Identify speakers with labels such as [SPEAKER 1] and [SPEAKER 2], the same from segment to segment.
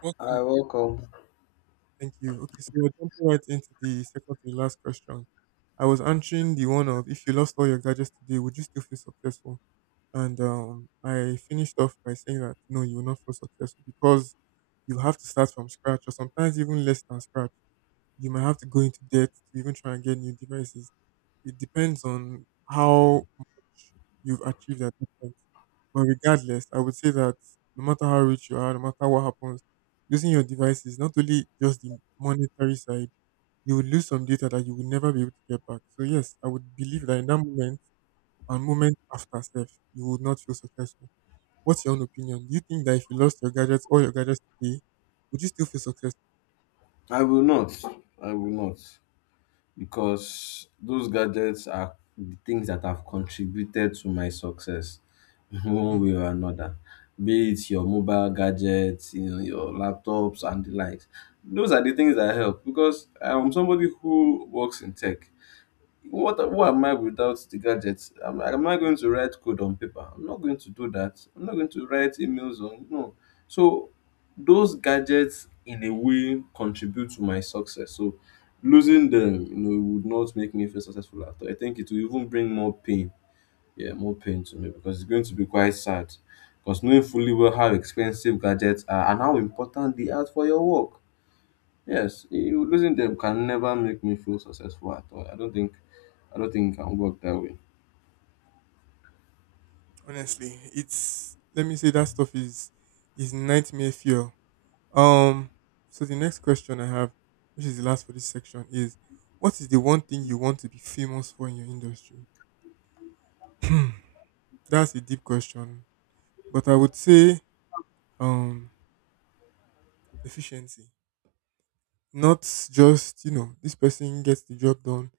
[SPEAKER 1] Welcome
[SPEAKER 2] I
[SPEAKER 1] back.
[SPEAKER 2] welcome.
[SPEAKER 1] Thank you. Okay, so we're jumping right into the second to the last question. I was answering the one of if you lost all your gadgets today, would you still feel successful? And I finished off by saying that no, you will not feel successful because you have to start from scratch, or sometimes even less than scratch. You might have to go into debt to even try and get new devices. It depends on how much you've achieved at that point. But regardless, I would say that no matter how rich you are, no matter what happens, losing your device is not only just the monetary side, you will lose some data that you will never be able to get back. So yes, I would believe that in that moment and moment after self, you would not feel successful. What's your own opinion? Do you think that if you lost your gadgets, all your gadgets today, would you still feel successful?
[SPEAKER 2] I will not. I will not. Because those gadgets are the things that have contributed to my success one
[SPEAKER 1] Hmm.
[SPEAKER 2] way or another. Be it your mobile gadgets, you know, your laptops and the likes. Those are the things that help because I'm somebody who works in tech. What who am I without the gadgets? Am I going to write code on paper? I'm not going to do that. I'm not going to write emails on no. So those gadgets in a way contribute to my success. So losing them, you know, would not make me feel successful at all. I think it will even bring more pain. Yeah, more pain to me because it's going to be quite sad. Because knowing fully well how expensive gadgets are and how important they are for your work. Yes, losing them can never make me feel successful at all. I don't think it can work that way.
[SPEAKER 1] Honestly, it's let me say that stuff is nightmare fuel. Um, so the next question I have, which is the last for this section, is what is the one thing you want to be famous for in your industry? Hmm, That's a deep question, but I would say um efficiency. Not just, this person gets the job done,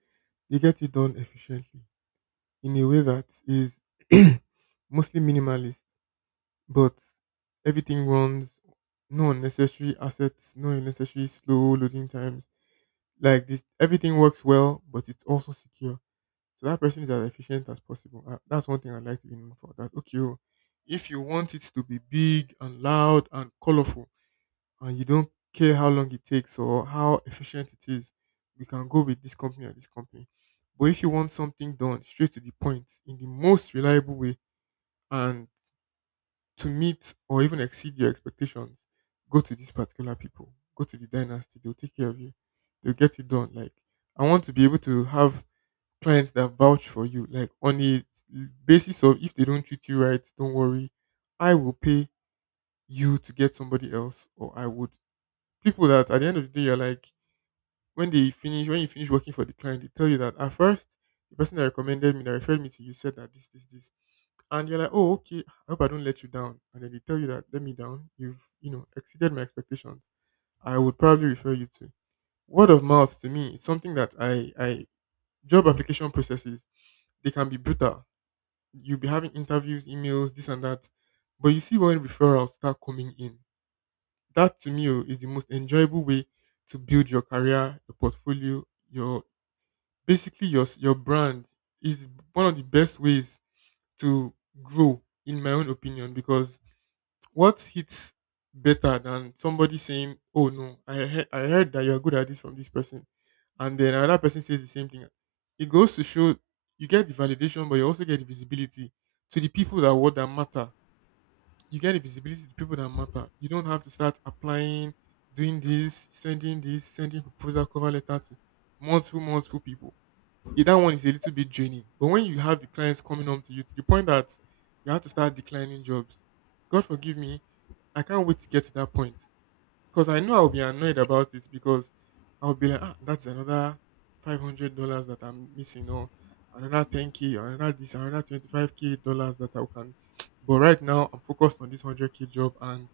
[SPEAKER 1] they get it done efficiently in a way that is mostly minimalist, but everything runs, no unnecessary assets, no unnecessary slow loading times. Like this, everything works well, but it's also secure. So that person is as efficient as possible. That's one thing I'd like to be known for. That okay, oh, if you want it to be big and loud and colorful, and you don't care how long it takes or how efficient it is, we can go with this company or this company. But if you want something done straight to the point in the most reliable way and to meet or even exceed your expectations, go to these particular people. Go to the dynasty. They'll take care of you. They'll get it done. Like, I want to be able to have clients that vouch for you. Like on a basis of if they don't treat you right, don't worry. I will pay you to get somebody else or I would. People that at the end of the day are like when they finish, when you finish working for the client, they tell you that at first the person that recommended me, that referred me to you said that this, and you're like, oh, okay, I hope I don't let you down. And then they tell you that let me down. You've, you know, exceeded my expectations. I would probably refer you to word of mouth. To me, it's something that I job application processes, they can be brutal. You'll be having interviews, emails, this and that, but you see when referrals start coming in. That to me, oh, is the most enjoyable way to build your career, your portfolio, your basically your your brand is one of the best ways to grow, in my own opinion, because what hits better than somebody saying, "Oh no, I heard that you're good at this from this person," and then another person says the same thing. It goes to show you get the validation, but you also get the visibility to the people that what that matter. You get the visibility to people that matter. You don't have to start applying, doing this, sending proposal cover letter to multiple people. Eh, that one is a little bit draining. But when you have the clients coming home to you to the point that you have to start declining jobs, God forgive me, I can't wait to get to that point because I know I'll be annoyed about it because I'll be like, ah, that's another $500 that I'm missing, or another 10K, or another this, another 25 k dollars that I can. But right now, I'm focused on this 100K job, and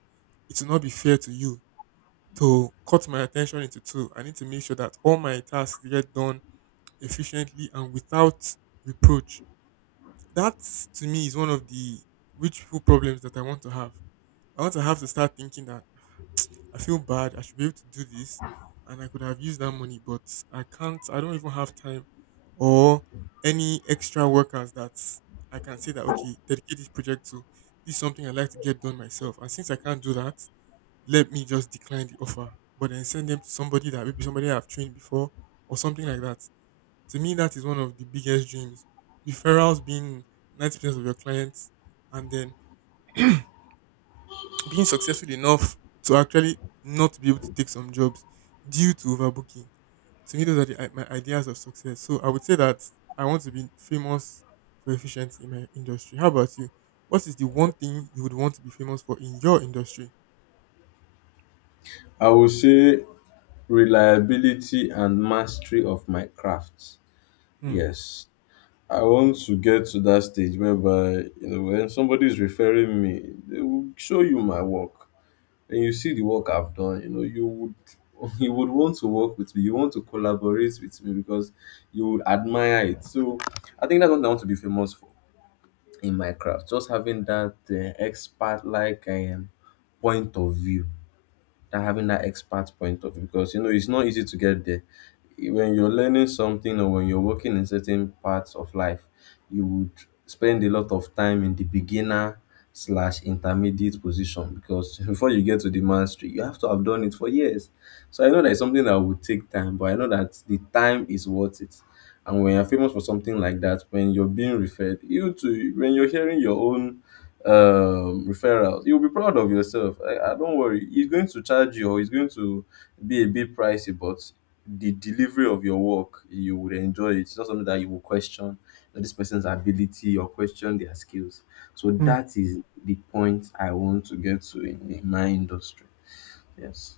[SPEAKER 1] it will not be fair to you to cut my attention into two. I need to make sure that all my tasks get done efficiently and without reproach. That to me is one of the witchful problems that I want to have. I want to have to start thinking that I feel bad, I should be able to do this, and I could have used that money, but I can't, I don't even have time or any extra workers that I can say that, okay, dedicate this project to. This is something I like to get done myself. And since I can't do that, let me just decline the offer, but then send them to somebody that maybe somebody I've trained before or something like that. To me, that is one of the biggest dreams. Referrals being 90% of your clients and then being successful enough to actually not be able to take some jobs due to overbooking. To me, those are the, my ideas of success. So I would say that I want to be famous for efficiency in my industry. How about you? What is the one thing you would want to be famous for in your industry?
[SPEAKER 2] I would say reliability and mastery of my craft.
[SPEAKER 1] Hmm.
[SPEAKER 2] Yes. I want to get to that stage whereby, you know, when somebody is referring me, they will show you my work. And you see the work I've done, you know, you would you would want to work with me, you want to collaborate with me because you would admire it. So I think that's what I want to be famous for in Minecraft. Just having that expert like point of view, that having that expert point of view because you know it's not easy to get there. When you're learning something or when you're working in certain parts of life, you would spend a lot of time in the beginner slash intermediate position because before you get to the mastery, you have to have done it for years. So I know that it's something that will take time, but I know that the time is worth it. And when you're famous for something like that, when you're being referred, you too, when you're hearing your own referral, you'll be proud of yourself. I don't worry, he's going to charge you, or he's going to be a bit pricey, but the delivery of your work, you would enjoy it. It's not something that you will question, that this person's ability, or question their skills. So
[SPEAKER 1] Hmm.
[SPEAKER 2] that is the point I want to get to in my industry. Yes.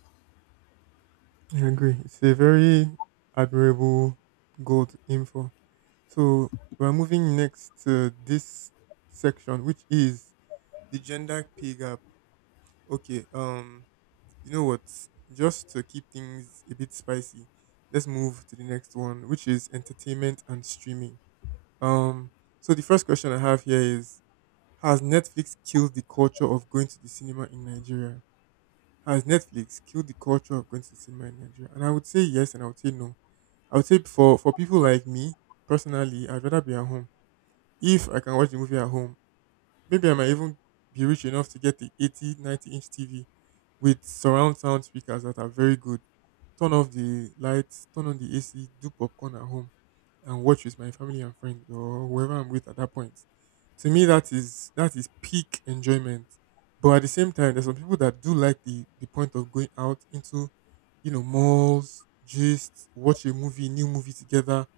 [SPEAKER 1] I agree. It's a very admirable goal to aim for. So we're moving next to this section, which is the gender pay gap. Okay, you know what? Just to keep things a bit spicy, let's move to the next one, which is entertainment and streaming. Um, so the first question I have here is: has Netflix killed the culture of going to the cinema in Nigeria? Has Netflix killed the culture of going to the cinema in Nigeria? And I would say yes, and I would say no. I would say for people like me personally, I'd rather be at home. If I can watch the movie at home, maybe I might even be rich enough to get the 80, 90 inch TV with surround sound speakers that are very good. Turn off the lights, turn on the AC, do popcorn at home, and watch with my family and friends or whoever I'm with at that point. To me, that is peak enjoyment. But at the same time, there's some people that do like the point of going out into, you know, malls, just watch a movie, new movie together,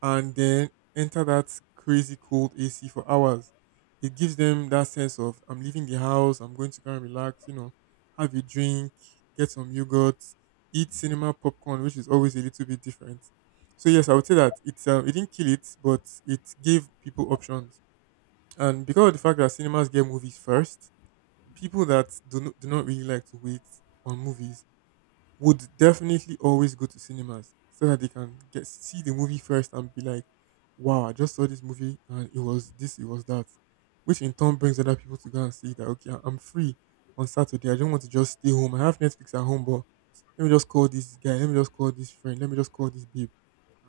[SPEAKER 1] and then enter that crazy cold AC for hours. It gives them that sense of I'm leaving the house, I'm going to go and relax, you know, have a drink, get some yogurt, eat cinema popcorn, which is always a little bit different. So yes, I would say that it didn't kill it, but it gave people options. And because of the fact that cinemas get movies first, people that do not really like to wait on movies would definitely always go to cinemas so that they can get see the movie first and be like, "Wow, I just saw this movie and it was this, it was that," which in turn brings other people to go and see that. Okay, I'm free on Saturday. I don't want to just stay home. I have Netflix at home, but let me just call this guy. Let me just call this friend. Let me just call this babe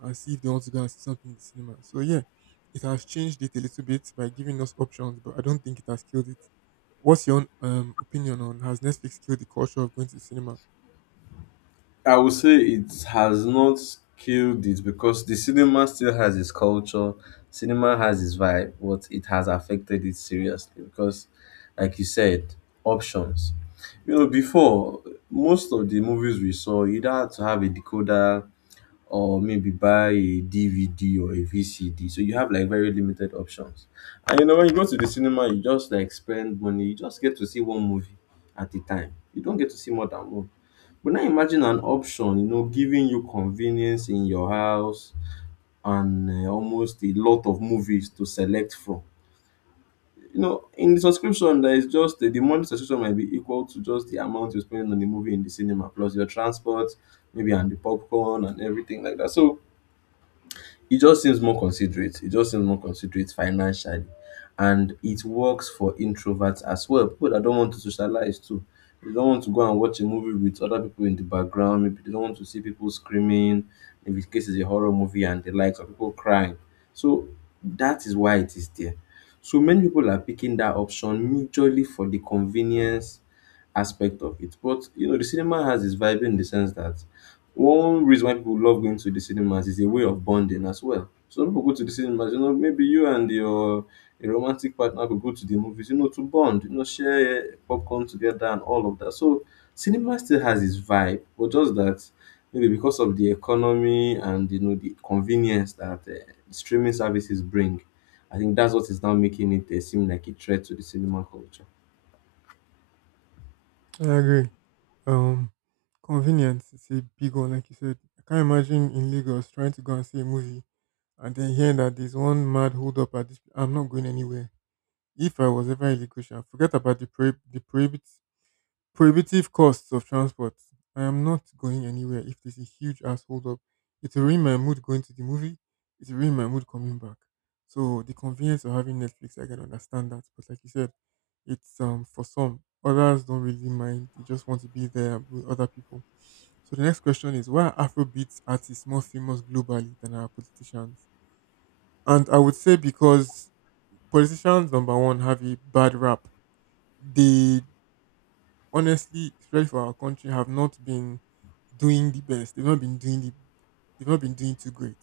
[SPEAKER 1] and see if they want to go and see something in the cinema. So yeah, it has changed it a little bit by giving us options, but I don't think it has killed it. What's your opinion on has Netflix killed the culture of going to the cinema?
[SPEAKER 2] I would say it has not killed it because the cinema still has its culture, cinema has its vibe, but it has affected it seriously because, like you said, options. You know, before most of the movies we saw, you either had to have a decoder or maybe buy a DVD or a VCD. So you have like very limited options. And you know, when you go to the cinema, you just like spend money, you just get to see one movie at a time. You don't get to see more than one, but now imagine an option, you know, giving you convenience in your house and almost a lot of movies to select from. You know, in the subscription, there is just the monthly subscription might be equal to just the amount you spend on the movie in the cinema, plus your transport, maybe, and the popcorn and everything like that. So it just seems more considerate. It just seems more considerate financially. And it works for introverts as well. People that don't want to socialize too. They don't want to go and watch a movie with other people in the background. Maybe they don't want to see people screaming. If in case it's a horror movie and the likes of people crying. So that is why it is there. So many people are picking that option majorly for the convenience aspect of it. But you know, the cinema has its vibe in the sense that one reason why people love going to the cinemas is a way of bonding as well. So people go to the cinemas, you know, maybe you and your a romantic partner could go to the movies, you know, to bond, you know, share popcorn together and all of that. So cinema still has its vibe, but just that maybe because of the economy and you know the convenience that streaming services bring, I think that's what is now making it seem like a threat to the cinema culture.
[SPEAKER 1] I agree. Um, convenience is a big one, like you said. I can't imagine in Lagos trying to go and see a movie and then hearing that there's one mad hold up at this. I'm not going anywhere. If I was ever in Lagos, I'd forget about the the prohibit prohibitive costs of transport. I am not going anywhere if there's a huge ass hold up. It will ruin my mood going to the movie. It will ruin my mood coming back. So the convenience of having Netflix, I can understand that. But like you said, it's for some. Others don't really mind. They just want to be there with other people. So the next question is why are Afrobeat artists more famous globally than our politicians? And I would say because politicians number one have a bad rap. They honestly, especially for our country, have not been doing the best. They've not been doing the, they've not been doing too great.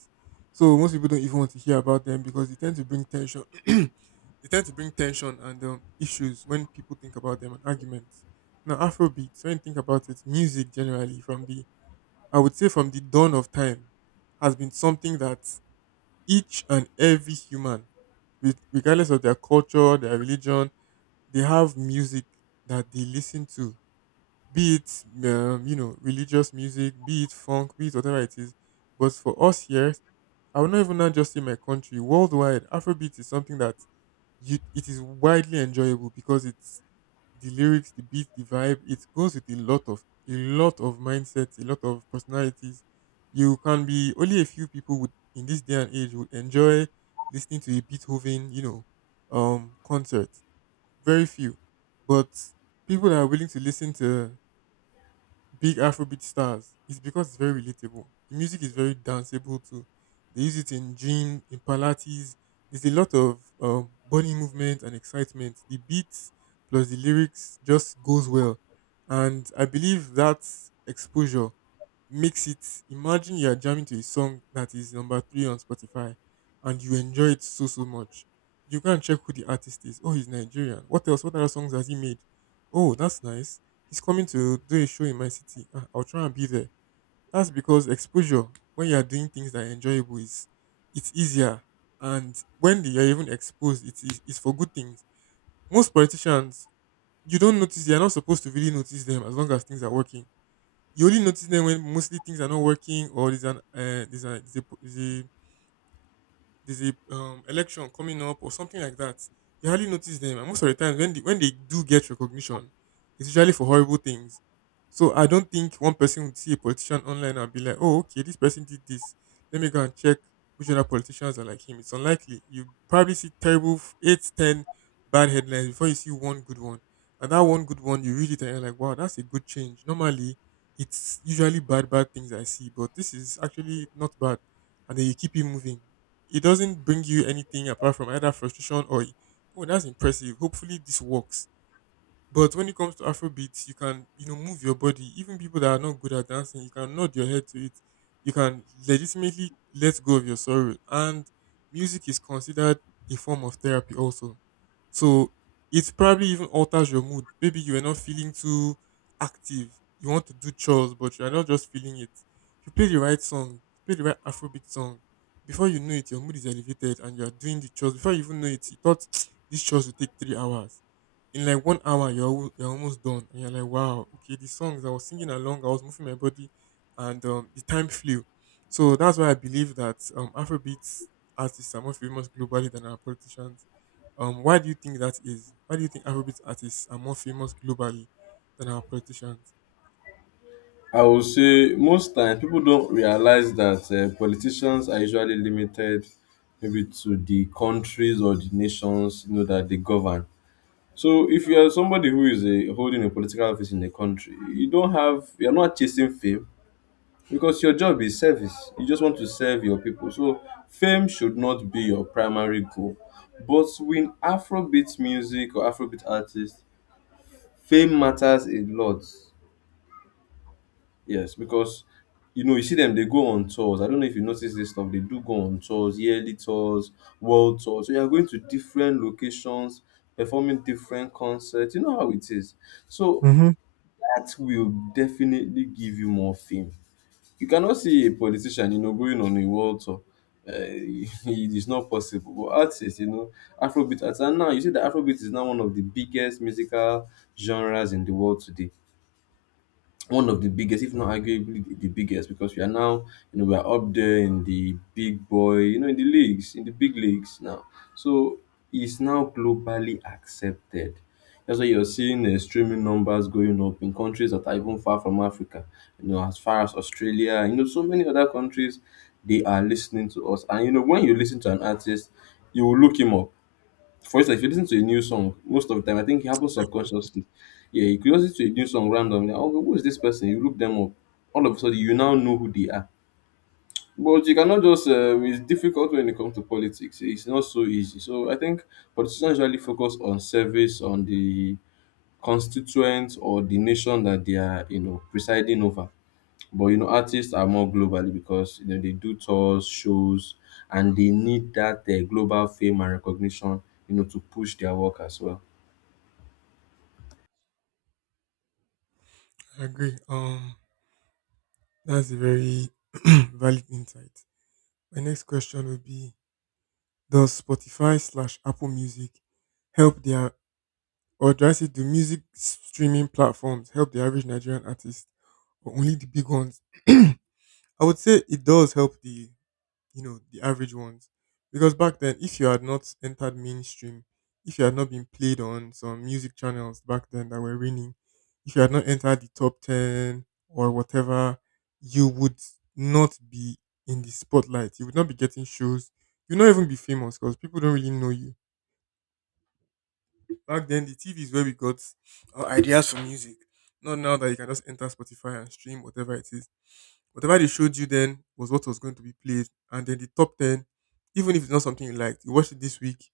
[SPEAKER 1] So most people don't even want to hear about them because they tend to bring tension. They tend to bring tension and issues when people think about them and arguments. Now, Afrobeats, when you think about it, music generally from the I would say from the dawn of time has been something that each and every human, regardless of their culture, their religion, they have music that they listen to, be it you know, religious music, be it funk, be it whatever it is. But for us here, I would not even now just say my country. Worldwide, Afrobeat is something that it is widely enjoyable because it's the lyrics, the beat, the vibe. It goes with a lot of mindsets, a lot of personalities. You can be Only a few people would in this day and age would enjoy listening to a Beethoven, concert. Very few, but people that are willing to listen to big Afrobeat stars. It's because it's very relatable. The music is very danceable too. They use it in gym, in pilates. There's a lot of body movement and excitement. The beats plus the lyrics just goes well, and I believe that exposure mix it. Imagine you're jamming to a song that is number three on Spotify and you enjoy it so much. You can check who the artist is. Oh, he's Nigerian. What else? What other songs has he made? Oh, that's nice. He's coming to do a show in my city. Ah, I'll try and be there. That's because exposure when you're doing things that are enjoyable is it's easier. And when you're even exposed, it's for good things. Most politicians, you don't notice. You're not supposed to really notice them as long as things are working. You only notice them when mostly things are not working, or there's an there's a there's a, there's a there's a election coming up or something like that. You hardly notice them. And most of the time, when when they do get recognition, it's usually for horrible things. So I don't think one person would see a politician online and be like, "Oh, okay, this person did this. Let me go and check which other politicians are like him." It's unlikely. You probably see eight, ten bad headlines before you see one good one. And that one good one, you read it and you're like, "Wow, that's a good change. Normally, it's usually bad things I see, but this is actually not bad." And then you keep it moving. It doesn't bring you anything apart from either frustration or, oh, that's impressive, hopefully this works. But when it comes to Afrobeats, you can, you know, move your body. Even people that are not good at dancing, you can nod your head to it. You can legitimately let go of your sorrow. And music is considered a form of therapy also. So it probably even alters your mood. Maybe you are not feeling too active. You want to do chores, but you are not just feeling it. If you play the right song, play the right Afrobeat song, before you know it, your mood is elevated and you are doing the chores. Before you even know it, you thought these chores will take 3 hours. In like 1 hour you're you're almost done and you're like, wow, okay, the songs I was singing along, I was moving my body, and the time flew. So that's why I believe that Afrobeat artists are more famous globally than our politicians. Why do you think that is? Why do you think Afrobeat artists are more famous globally than our politicians?
[SPEAKER 2] I would say most time people don't realize that politicians are usually limited maybe to the countries or the nations you know that they govern. So if you are somebody who is a holding a political office in a country, you don't have, you're not chasing fame because your job is service. You just want to serve your people. So fame should not be your primary goal. But with Afrobeat music or Afrobeat artists, fame matters a lot. Yes, because you know, you see them, they go on tours. I don't know if you notice this stuff. They do go on tours, yearly tours, world tours. So you are going to different locations, performing different concerts. You know how it is. So
[SPEAKER 1] Mm-hmm.
[SPEAKER 2] that will definitely give you more fame. You cannot see a politician, you know, going on a world tour. It is not possible. But artists, you know, Afrobeat artists, and now you see that Afrobeat is now one of the biggest musical genres in the world today, one of the biggest, if not arguably the biggest, because we are now, you know, we are up there in the big boy, you know, in the leagues, in the big leagues now. So it's now globally accepted. That's why you're seeing streaming numbers going up in countries that are even far from Africa, you know, as far as Australia, you know, so many other countries, they are listening to us. And, you know, when you listen to an artist, you will look him up. For instance, if you listen to a new song, most of the time, I think it happens
[SPEAKER 1] Definitely.
[SPEAKER 2] subconsciously. Yeah, you could listen to a new song randomly. Oh, who is this person? You look them up. All of a sudden, you now know who they are. But you cannot just, it's difficult when it comes to politics. It's not so easy. So I think politicians usually focus on service, on the constituents or the nation that they are, you know, presiding over. But, you know, artists are more globally because, you know, they do tours, shows, and they need that global fame and recognition, you know, to push their work as well.
[SPEAKER 1] I agree. That's a very valid insight. My next question would be: does Spotify slash Apple Music help their— or do I say, do music streaming platforms help the average Nigerian artist or only the big ones? I would say it does help the, you know, the average ones. Because back then, if you had not entered mainstream, if you had not been played on some music channels back then that were winning, if you had not entered the top 10 or whatever, you would not be in the spotlight. You would not be getting shows. You would not even be famous because people don't really know you. Back then, the TV is where we got our ideas for music. Not now that you can just enter Spotify and stream whatever it is. Whatever they showed you then was what was going to be played. And then the top 10, even if it's not something you liked, you watch it this week,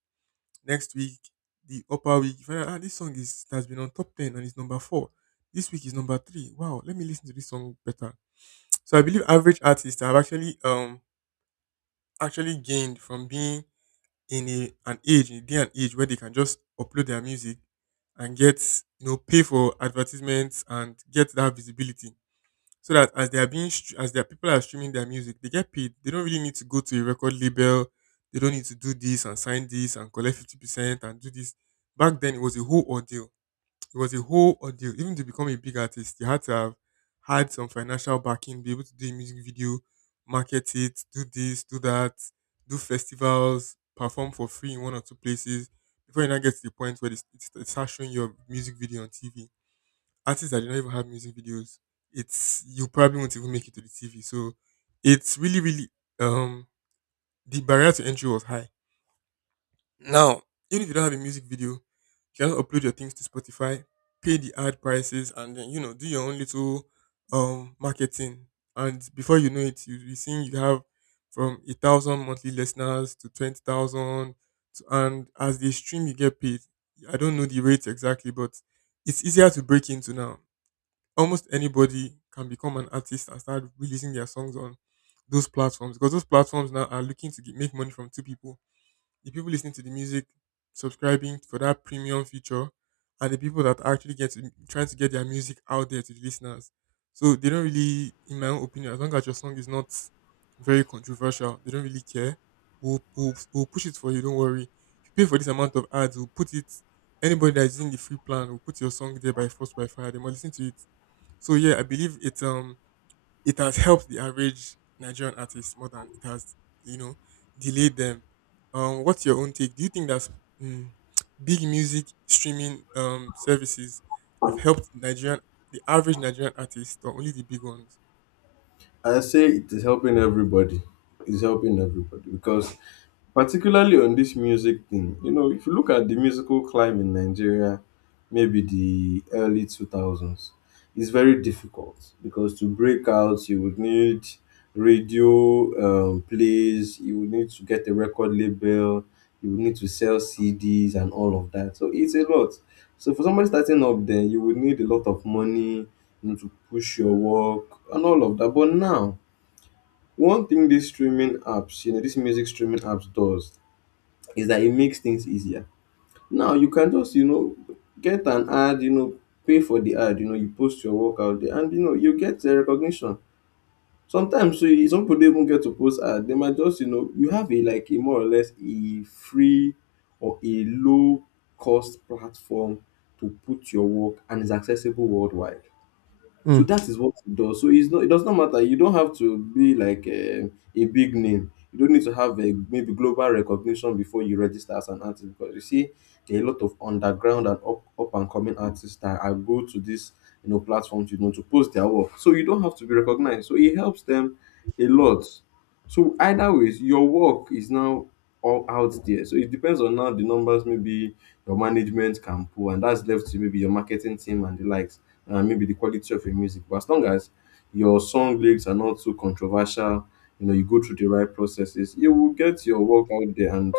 [SPEAKER 1] next week, the upper week. You find out, ah, this song is has been on top 10 and it's number four. This week is number three. Wow, let me listen to this song better. So I believe average artists have actually gained from being in a an age, in a day and age where they can just upload their music and get, you know, pay for advertisements and get that visibility, so that as they are being str- as their people are streaming their music they get paid. They don't really need to go to a record label. They don't need to do this and sign this and collect 50% and do this. Back then it was a whole ordeal. It was a whole ordeal. Even to become a big artist, you had to have had some financial backing, be able to do a music video, market it, do this, do that, do festivals, perform for free in one or two places before you now get to the point where it starts showing your music video on TV. Artists that do not even have music videos, it's you probably won't even make it to the TV. So it's really, really um the barrier to entry was high. Now, even if you don't have a music video, you can just upload your things to Spotify, pay the ad prices, and then, you know, do your own little marketing. And before you know it, you'll be seeing you have from 1,000 monthly listeners to 20,000, and as they stream, you get paid. I don't know the rates exactly, but it's easier to break into now. Almost anybody can become an artist and start releasing their songs on those platforms, because those platforms now are looking to make money from two people: the people listening to the music subscribing for that premium feature, and the people that are actually trying to get their music out there to the listeners. So they don't really, in my own opinion, as long as your song is not very controversial, they don't really care. We'll push it for you, don't worry. If you pay for this amount of ads, we'll put it, anybody that's in the free plan, will put your song there by force, by fire, they might listen to it. So yeah, I believe it has helped the average Nigerian artist more than it has, you know, delayed them. What's your own take? Do you think that mm, big music streaming services have helped Nigerian, the average Nigerian artist, or only the big ones?
[SPEAKER 2] I say it is helping everybody. It's helping everybody because particularly on this music thing, you know, if you look at the musical climb in Nigeria, maybe the early 2000s, it's very difficult because to break out, you would need radio plays, you would need to get a record label, you would need to sell CDs and all of that. So it's a lot. So for somebody starting up then, you would need a lot of money, you know, to push your work and all of that. But now, one thing these streaming apps, you know, these music streaming apps does is that it makes things easier. Now you can just, you know, get an ad, you know, pay for the ad, you know, you post your work out there and you know you get the recognition. Sometimes some people don't even get to post ad. They might just, you know, you have a like a more or less a free or a low cost platform to put your work and it's accessible worldwide. So
[SPEAKER 1] Hmm.
[SPEAKER 2] that is what it does. So it's not, it does not matter. You don't have to be like a big name. You don't need to have a maybe global recognition before you register as an artist. Because you see, there are a lot of underground and up and coming artists that are go to this you know platforms you know to post their work. So you don't have to be recognized. So it helps them a lot. So either ways, your work is now all out there. So it depends on now the numbers maybe your management can pull, and that's left to maybe your marketing team and the likes and maybe the quality of your music. But as long as your song lyrics are not too controversial, you know, you go through the right processes, you will get your work out there and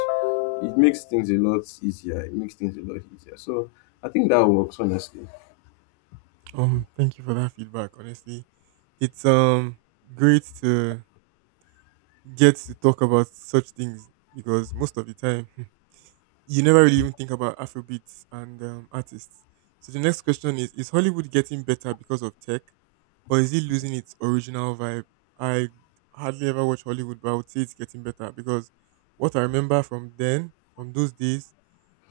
[SPEAKER 2] it makes things a lot easier. It makes things a lot easier. So I think that works, honestly.
[SPEAKER 1] Thank you for that feedback. Honestly, it's great to get to talk about such things, because most of the time you never really even think about Afrobeats and artists. So the next question is: is Hollywood getting better because of tech, or is it losing its original vibe? I hardly ever watch Hollywood, but I would say it's getting better because what I remember from then, from those days,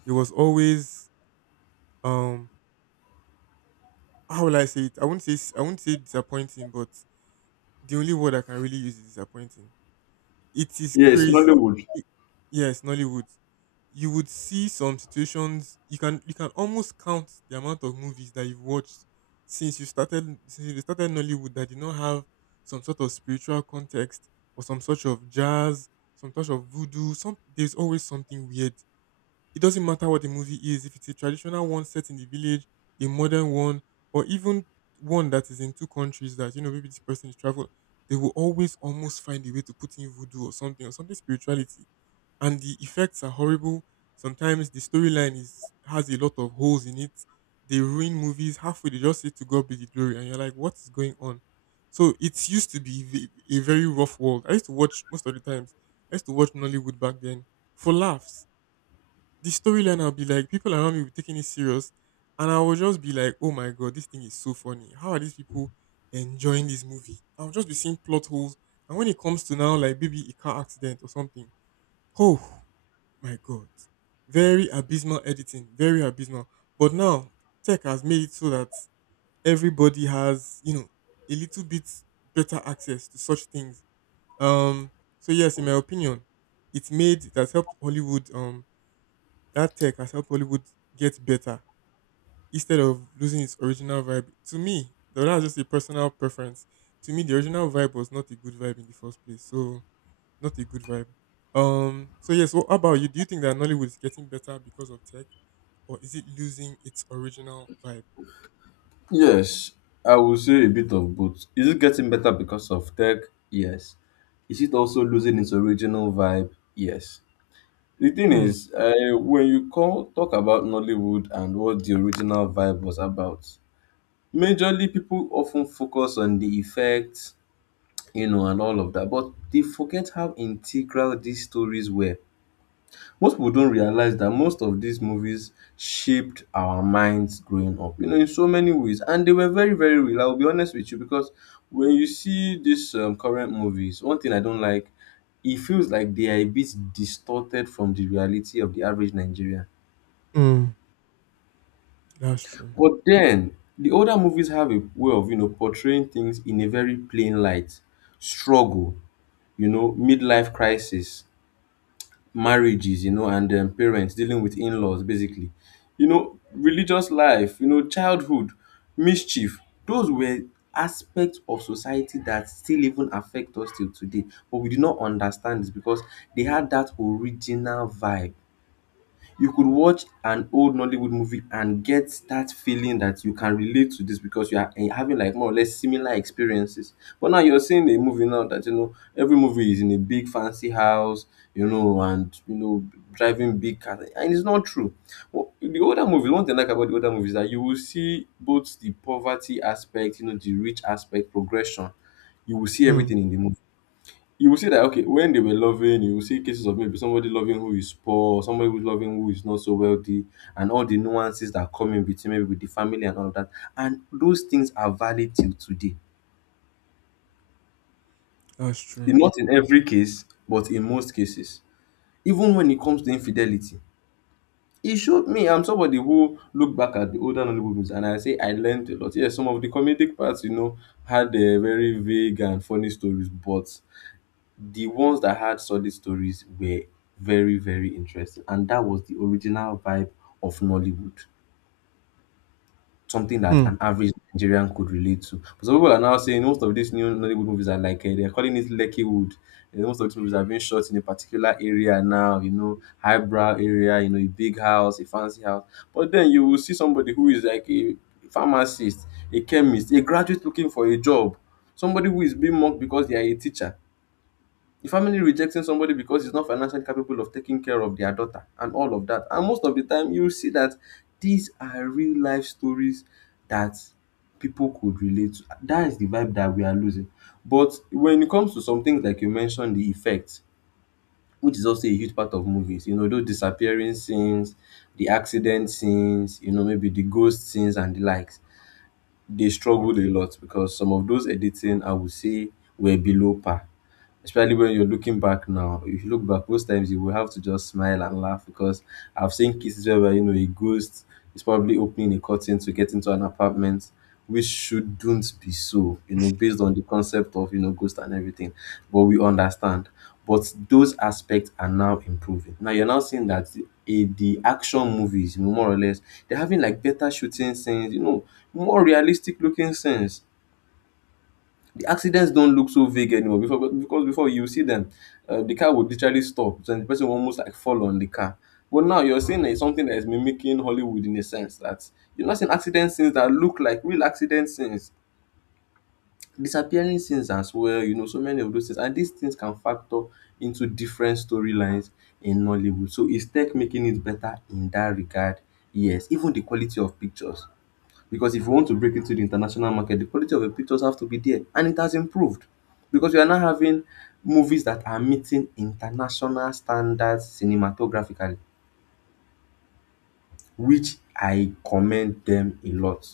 [SPEAKER 1] it was always um how will I say it? I wouldn't say I wouldn't say disappointing, but the only word I can really use is disappointing. It is
[SPEAKER 2] Yes,
[SPEAKER 1] crazy.
[SPEAKER 2] Nollywood.
[SPEAKER 1] It- yes, Nollywood. You would see some situations. You can you can almost count the amount of movies that you've watched since you started Nollywood that did not have some sort of spiritual context, or some sort of jazz, some sort of voodoo. Some There's always something weird. It doesn't matter what the movie is, if it's a traditional one set in the village, a modern one, or even one that is in two countries that, you know, maybe this person is traveled, they will always almost find a way to put in voodoo or something, or something spirituality. And the effects are horrible. Sometimes the storyline is has a lot of holes in it. They ruin movies halfway, they just say to God be the glory, and you're like, what is going on? So it used to be a very rough world. I used to watch most of the times. I used to watch Nollywood back then for laughs. The storyline, I'll be like, people around me will be taking it serious. And I will just be like, oh my god, this thing is so funny. How are these people enjoying this movie? I'll just be seeing plot holes. And when it comes to now, like maybe a car accident or something, oh my god. Very abysmal editing, very abysmal. But now tech has made it so that everybody has, you know, a little bit better access to such things. Um, so yes, in my opinion, it's made it helped Hollywood that tech has helped Hollywood get better instead of losing its original vibe. To me, though that's just a personal preference. To me, the original vibe was not a good vibe in the first place. So not a good vibe. So yes. What about you? Do you think that Nollywood is getting better because of tech, or is it losing its original vibe?
[SPEAKER 2] Yes, I will say a bit of both. Is it getting better because of tech? Yes. Is it also losing its original vibe? Yes. The thing
[SPEAKER 1] Hmm.
[SPEAKER 2] is, when you talk about Nollywood and what the original vibe was about, majorly, people often focus on the effects, you know, and all of that, but they forget how integral these stories were. Most people don't realize that most of these movies shaped our minds growing up, you know, in so many ways, and they were very, very real. I'll be honest with you because when you see these current movies, one thing I don't like, it feels like they are a bit distorted from the reality of the average Nigerian.
[SPEAKER 1] Hmm. That's true.
[SPEAKER 2] But then the older movies have a way of, you know, portraying things in a very plain light. Struggle, you know, midlife crisis, marriages, you know, and parents dealing with in-laws, basically. You know, religious life, you know, childhood, mischief. Those were aspects of society that still even affect us till today. But we do not understand this because they had that original vibe. You could watch an old Nollywood movie and get that feeling that you can relate to this because you are having like more or less similar experiences. But now you're seeing a movie now that, you know, every movie is in a big fancy house, you know, and you know, driving big cars, and it's not true. Well, the older movies, one thing I like about the older movies is that you will see both the poverty aspect, you know, the rich aspect, progression. You will see
[SPEAKER 1] Hmm.
[SPEAKER 2] everything in the movie. You will see that, okay, when they were loving, you will see cases of maybe somebody loving who is poor, somebody who's loving who is not so wealthy, and all the nuances that come in between, maybe with the family and all of that. And those things are valid till today.
[SPEAKER 1] That's true.
[SPEAKER 2] Not in every case but in most cases, even when it comes to infidelity, it showed me. I'm somebody who look back at the older Nollywood movies and I say I learned a lot. Yes, some of the comedic parts, you know, had very vague and funny stories, but the ones that had solid stories were very, very interesting, and that was the original vibe of Nollywood, something that
[SPEAKER 1] Hmm.
[SPEAKER 2] an average Nigerian could relate to. But some people are now saying most of these new Nollywood movies are like, they're calling it Leckywood, and most of these movies are being shot in a particular area now, you know, highbrow area, you know, a big house, a fancy house. But then you will see somebody who is like a pharmacist, a chemist, a graduate looking for a job, somebody who is being mocked because they are a teacher, the family rejecting somebody because he's not financially capable of taking care of their daughter and all of that. And most of the time you see that these are real life stories that people could relate to. That is the vibe that we are losing. But when it comes to some things like you mentioned, the effects, which is also a huge part of movies, you know, those disappearing scenes, the accident scenes, you know, maybe the ghost scenes and the likes, they struggled a lot because some of those editing, I would say, were below par, especially when you're looking back now. If you look back, most times you will have to just smile and laugh because I've seen cases where, you know, a ghost is probably opening a curtain to get into an apartment, which shouldn't be so, you know, based on the concept of, you know, ghost and everything. But we understand. But those aspects are now improving. Now you're now seeing that, the action movies, you know, more or less, they're having like better shooting scenes, you know, more realistic looking scenes. The accidents don't look so vague anymore. Before, because before you see them, the car would literally stop, so the person will almost like fall on the car. But now you're seeing it's something that is mimicking Hollywood, in a sense that you're not seeing accident scenes that look like real accident scenes, disappearing scenes as well, you know, so many of those things. And these things can factor into different storylines in Nollywood. So is tech making it better in that regard? Yes, even the quality of pictures, because if you want to break into the international market, the quality of the pictures have to be there. And it has improved because we are now having movies that are meeting international standards cinematographically, which I commend them a lot.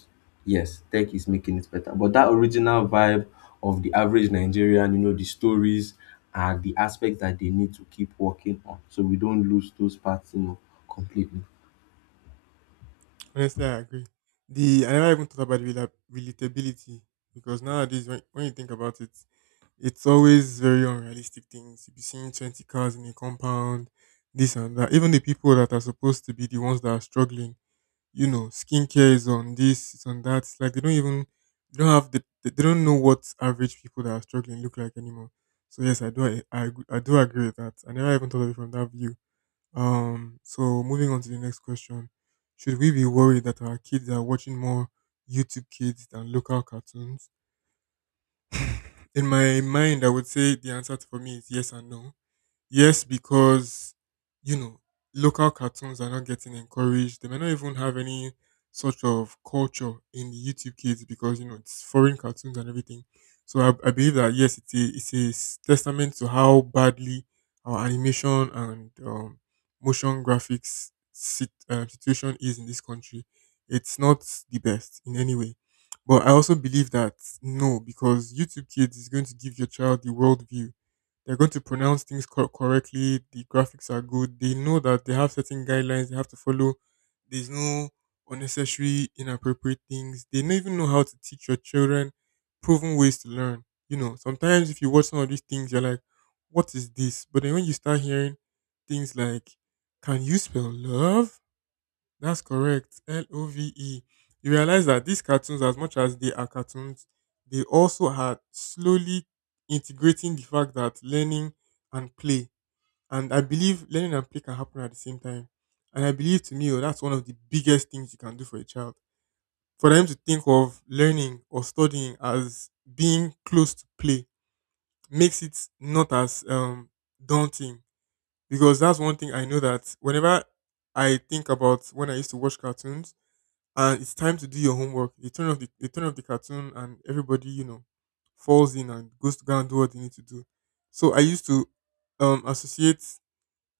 [SPEAKER 2] Yes, tech is making it better. But that original vibe of the average Nigerian, you know, the stories, are the aspects that they need to keep working on, so we don't lose those parts, you know, completely.
[SPEAKER 1] Honestly, I agree. The I never even thought about relatability because nowadays, when you think about it, it's always very unrealistic things. You'll be seeing 20 cars in a compound, this and that. Even the people that are supposed to be the ones that are struggling, you know, skincare is on this, it's on that. It's like they don't even, they don't have the, they don't know what average people that are struggling look like anymore. So yes, I do agree with that. I never even thought of it from that view. So moving on to the next question. Should we be worried that our kids are watching more YouTube kids than local cartoons? In my mind, I would say the answer for me is yes and no. Yes, because you know local cartoons are not getting encouraged. They may not even have any sort of culture in the YouTube Kids because you know it's foreign cartoons and everything. So I believe that yes, testament to how badly our animation and motion graphics situation is in this country. It's not the best in any way. But I also believe that no, because YouTube Kids is going to give your child the world view. They're going to pronounce things correctly. The graphics are good. They know that they have certain guidelines they have to follow. There's no unnecessary, inappropriate things. They don't even know how to teach your children proven ways to learn. You know, sometimes if you watch some of these things, you're like, what is this? But then when you start hearing things like, can you spell love? That's correct. love. You realize that these cartoons, as much as they are cartoons, they also are slowly integrating the fact that learning and play, and I believe learning and play can happen at the same time. And I believe to me, oh, that's one of the biggest things you can do for a child. For them to think of learning or studying as being close to play makes it not as daunting because that's one thing I know that whenever I think about when I used to watch cartoons and it's time to do your homework. They turn off the cartoon and everybody, you know, falls in and goes to go and do what they need to do. So I used to associate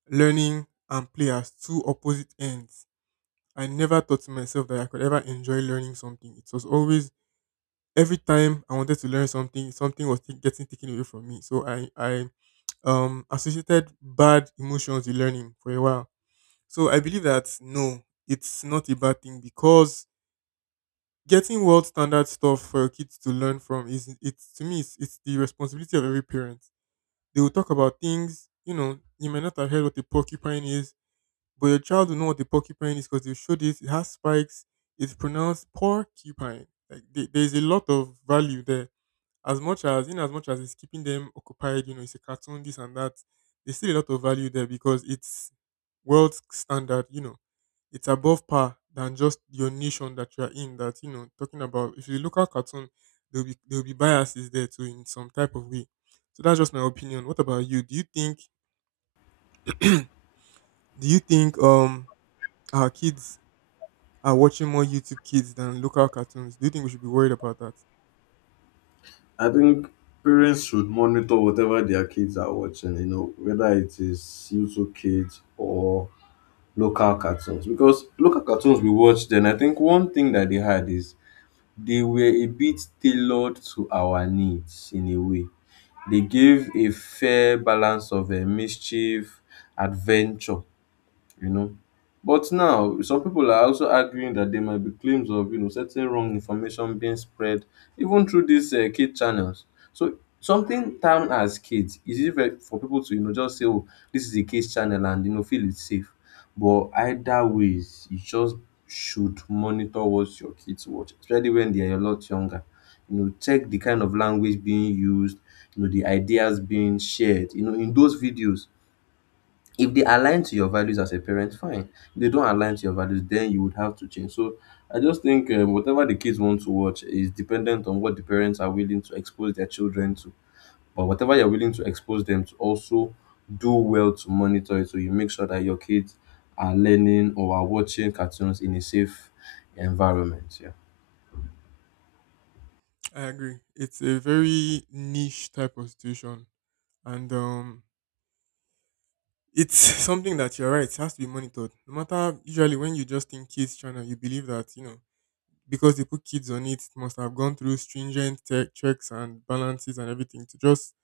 [SPEAKER 1] learning and play as two opposite ends. I never thought to myself that I could ever enjoy learning something. It was always every time I wanted to learn something, something was getting taken away from me. So I associated bad emotions with learning for a while. So I believe that no, it's not a bad thing because getting world standard stuff for your kids to learn from is it's to me it's the responsibility of every parent. They will talk about things, you know, you may not have heard what a porcupine is, but your child will know what a porcupine is because they showed it. It has spikes. It's pronounced porcupine. Like there's a lot of value there. As much as it's keeping them occupied, you know, it's a cartoon, this and that. There's still a lot of value there because it's world standard, you know it's above par than just your nation that you are in. That you know, talking about if you look at cartoon, there'll be biases there too in some type of way. So that's just my opinion. What about you? Do you think do you think our kids are watching more YouTube kids than local cartoons? Do you think we should be worried about that?
[SPEAKER 2] I think parents should monitor whatever their kids are watching, you know, whether it is YouTube Kids or local cartoons. Because local cartoons we watch then, I think one thing that they had is they were a bit tailored to our needs in a way. They gave a fair balance of mischief, adventure, you know. But now, some people are also arguing that there might be claims of, you know, certain wrong information being spread even through these kid channels. So something termed as kids is easy for people to, you know, just say, oh, this is a kids channel and, you know, feel it's safe. But either ways, you just should monitor what your kids watch, especially when they are a lot younger. You know, check the kind of language being used, you know, the ideas being shared, you know, in those videos. If they align to your values as a parent, fine. If they don't align to your values, then you would have to change. So I just think, whatever the kids want to watch is dependent on what the parents are willing to expose their children to. But whatever you're willing to expose them to, also do well to monitor it, so you make sure that your kids are learning or are watching cartoons in a safe environment. Yeah.
[SPEAKER 1] I agree. It's a very niche type of situation, and it's something that you're right. It has to be monitored. No matter usually when you just think kids channel, you believe that you know because they put kids on it, it must have gone through stringent checks and balances and everything to just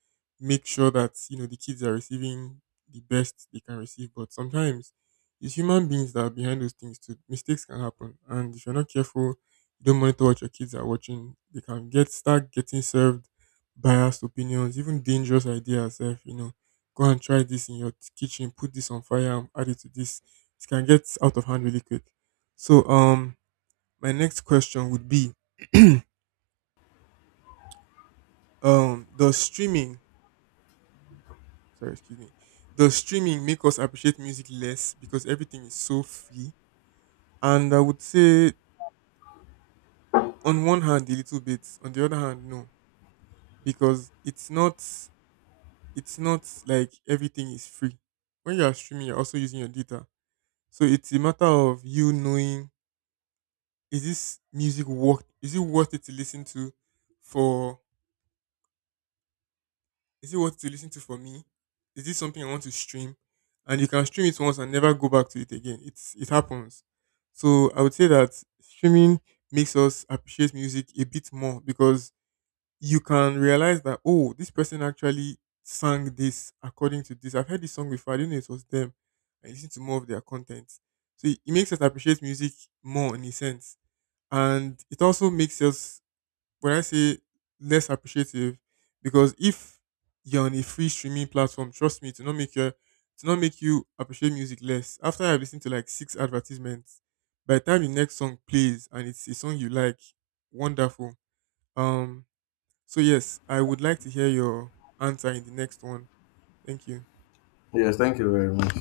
[SPEAKER 1] make sure that you know the kids are receiving the best they can receive. But sometimes it's human beings that are behind those things too. Mistakes can happen, and if you're not careful, you don't monitor what your kids are watching. They can get start getting served biased opinions, even dangerous ideas. If you know, go and try this in your kitchen, put this on fire, and add it to this. It can get out of hand really quick. So my next question would be does streaming sorry, excuse me. Does streaming make us appreciate music less because everything is so free? And I would say on one hand a little bit, on the other hand no, because it's not like everything is free. When you are streaming, you're also using your data. So it's a matter of you knowing is it worth it to listen to for Is it worth to listen to for me? Is this something I want to stream? And you can stream it once and never go back to it again. It's it happens. So I would say that streaming makes us appreciate music a bit more because you can realize that oh, this person actually sang this according to this. I've heard this song before. I didn't know it was them. I listen to more of their content. So it makes us appreciate music more in a sense. And it also makes us when I say less appreciative, because if you're on a free streaming platform, trust me, to not make your to not make you appreciate music less. After I've listened to like six advertisements, by the time the next song plays and it's a song you like, wonderful. Um so yes, I would like to hear your answer in the next one. Thank you.
[SPEAKER 2] Yes, thank you very much.